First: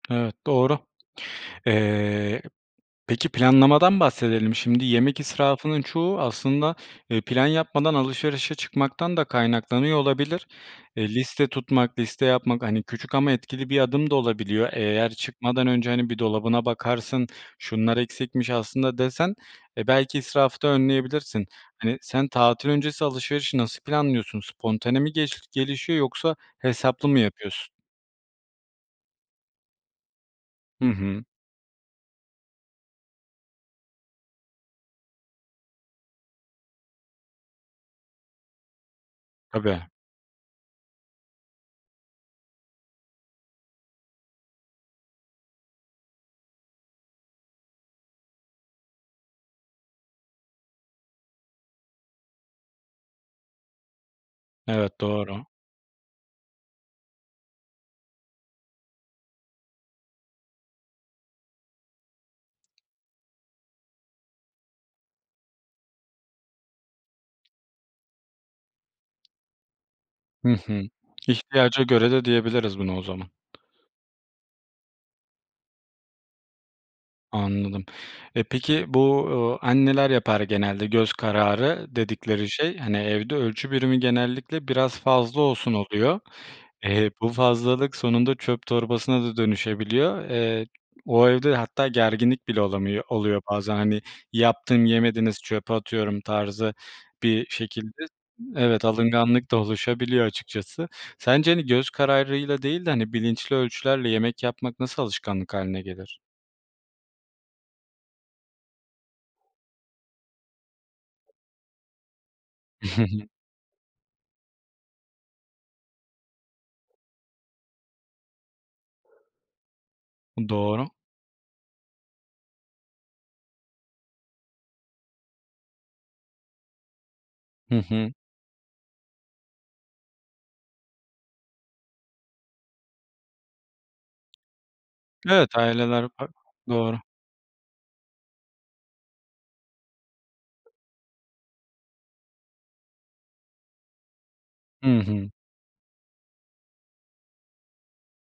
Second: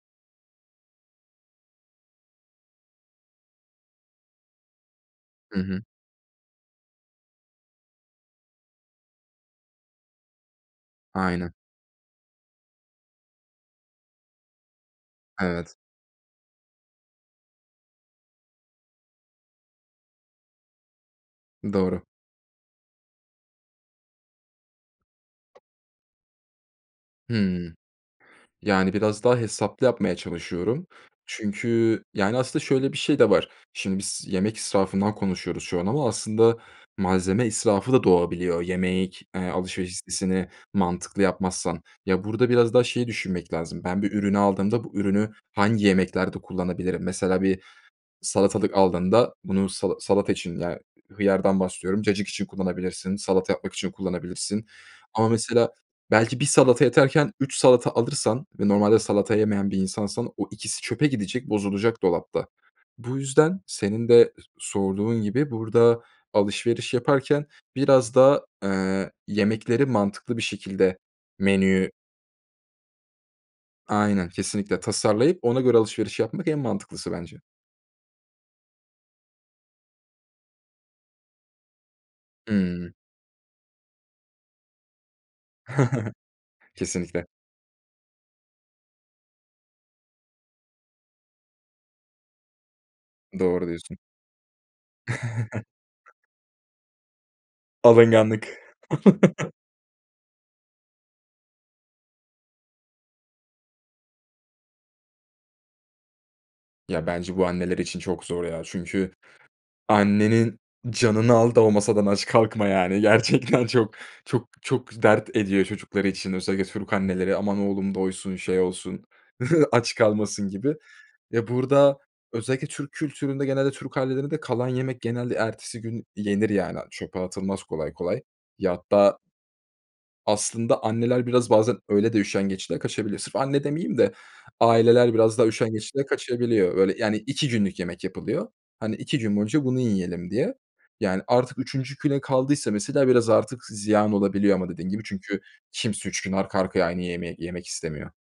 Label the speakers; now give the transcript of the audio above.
Speaker 1: Evet, doğru. Eee, peki planlamadan bahsedelim. Şimdi yemek
Speaker 2: Hı
Speaker 1: israfının
Speaker 2: hı.
Speaker 1: çoğu aslında, eee, plan yapmadan alışverişe çıkmaktan da kaynaklanıyor olabilir. Eee, liste
Speaker 2: Aynen.
Speaker 1: tutmak, liste yapmak, hani, küçük ama etkili bir adım da olabiliyor. Eğer çıkmadan
Speaker 2: Evet.
Speaker 1: önce, hani, bir dolabına bakarsın şunlar eksikmiş aslında desen, eee, belki, israfı da önleyebilirsin. Hani,
Speaker 2: Doğru.
Speaker 1: sen tatil öncesi alışverişi nasıl planlıyorsun? Spontane mi geliş gelişiyor yoksa hesaplı mı yapıyorsun?
Speaker 2: Hımm. Yani, biraz daha hesaplı yapmaya
Speaker 1: Hı
Speaker 2: çalışıyorum
Speaker 1: hı.
Speaker 2: çünkü, yani, aslında şöyle bir şey de var. Şimdi biz yemek israfından konuşuyoruz şu an ama aslında malzeme israfı da doğabiliyor yemek
Speaker 1: Tabii.
Speaker 2: alışveriş listesini mantıklı yapmazsan. Ya, burada biraz daha şeyi düşünmek lazım ben bir ürünü aldığımda bu ürünü hangi yemeklerde kullanabilirim? Mesela bir salatalık aldığında bunu sala salata için, ya, hıyardan bahsediyorum, cacık için kullanabilirsin, salata yapmak için kullanabilirsin
Speaker 1: Evet,
Speaker 2: ama
Speaker 1: doğru.
Speaker 2: mesela belki 1 salata yeterken 3 salata alırsan ve normalde salata yemeyen bir insansan o ikisi çöpe gidecek bozulacak dolapta. Bu yüzden senin de sorduğun gibi burada alışveriş yaparken biraz da, eee, yemekleri mantıklı bir
Speaker 1: Hı hı.
Speaker 2: şekilde
Speaker 1: İhtiyaca
Speaker 2: menüyü
Speaker 1: göre de diyebiliriz bunu o zaman.
Speaker 2: Aynen, kesinlikle, tasarlayıp ona göre alışveriş yapmak en mantıklısı bence.
Speaker 1: Anladım. Eee, peki bu, eee, anneler yapar genelde, göz kararı dedikleri şey,
Speaker 2: Hı.
Speaker 1: hani, evde ölçü birimi genellikle biraz fazla olsun oluyor. Eee,
Speaker 2: Kesinlikle.
Speaker 1: bu fazlalık sonunda çöp torbasına da dönüşebiliyor. Eee, o evde hatta gerginlik bile olamıyor oluyor
Speaker 2: Doğru
Speaker 1: bazen,
Speaker 2: diyorsun.
Speaker 1: hani, yaptım yemediniz çöpe atıyorum tarzı bir şekilde.
Speaker 2: Alınganlık.
Speaker 1: Evet, alınganlık da oluşabiliyor açıkçası. Sence, hani, göz kararıyla değil de, hani, bilinçli ölçülerle yemek yapmak nasıl alışkanlık hâline gelir?
Speaker 2: Ya, bence bu anneler için çok zor, ya, çünkü annenin canını al da o masadan aç kalkma, yani, gerçekten çok, çok, çok dert ediyor çocukları için özellikle Türk anneleri. "Aman oğlum doysun, şey olsun, aç kalmasın." gibi.
Speaker 1: Doğru.
Speaker 2: Ya, burada özellikle Türk kültüründe genelde Türk ailelerinde kalan yemek genelde ertesi gün yenir, yani, çöpe atılmaz
Speaker 1: Hı
Speaker 2: kolay
Speaker 1: hı.
Speaker 2: kolay. Ya, hatta Aslında anneler, biraz, bazen, öyle de, üşengeçliğe kaçabilir. Sırf anne demeyeyim de aileler biraz daha
Speaker 1: Evet,
Speaker 2: üşengeçliğe
Speaker 1: aileler farklı,
Speaker 2: kaçabiliyor. Böyle,
Speaker 1: doğru.
Speaker 2: yani, 2 günlük yemek yapılıyor. Hani, 2 gün boyunca bunu yiyelim diye. Yani, artık 3. güne kaldıysa mesela biraz artık zi ziyan olabiliyor ama dediğin
Speaker 1: Hı
Speaker 2: gibi
Speaker 1: hı.
Speaker 2: çünkü kimse 3 gün arka arkaya aynı yemeği yemek istemiyor.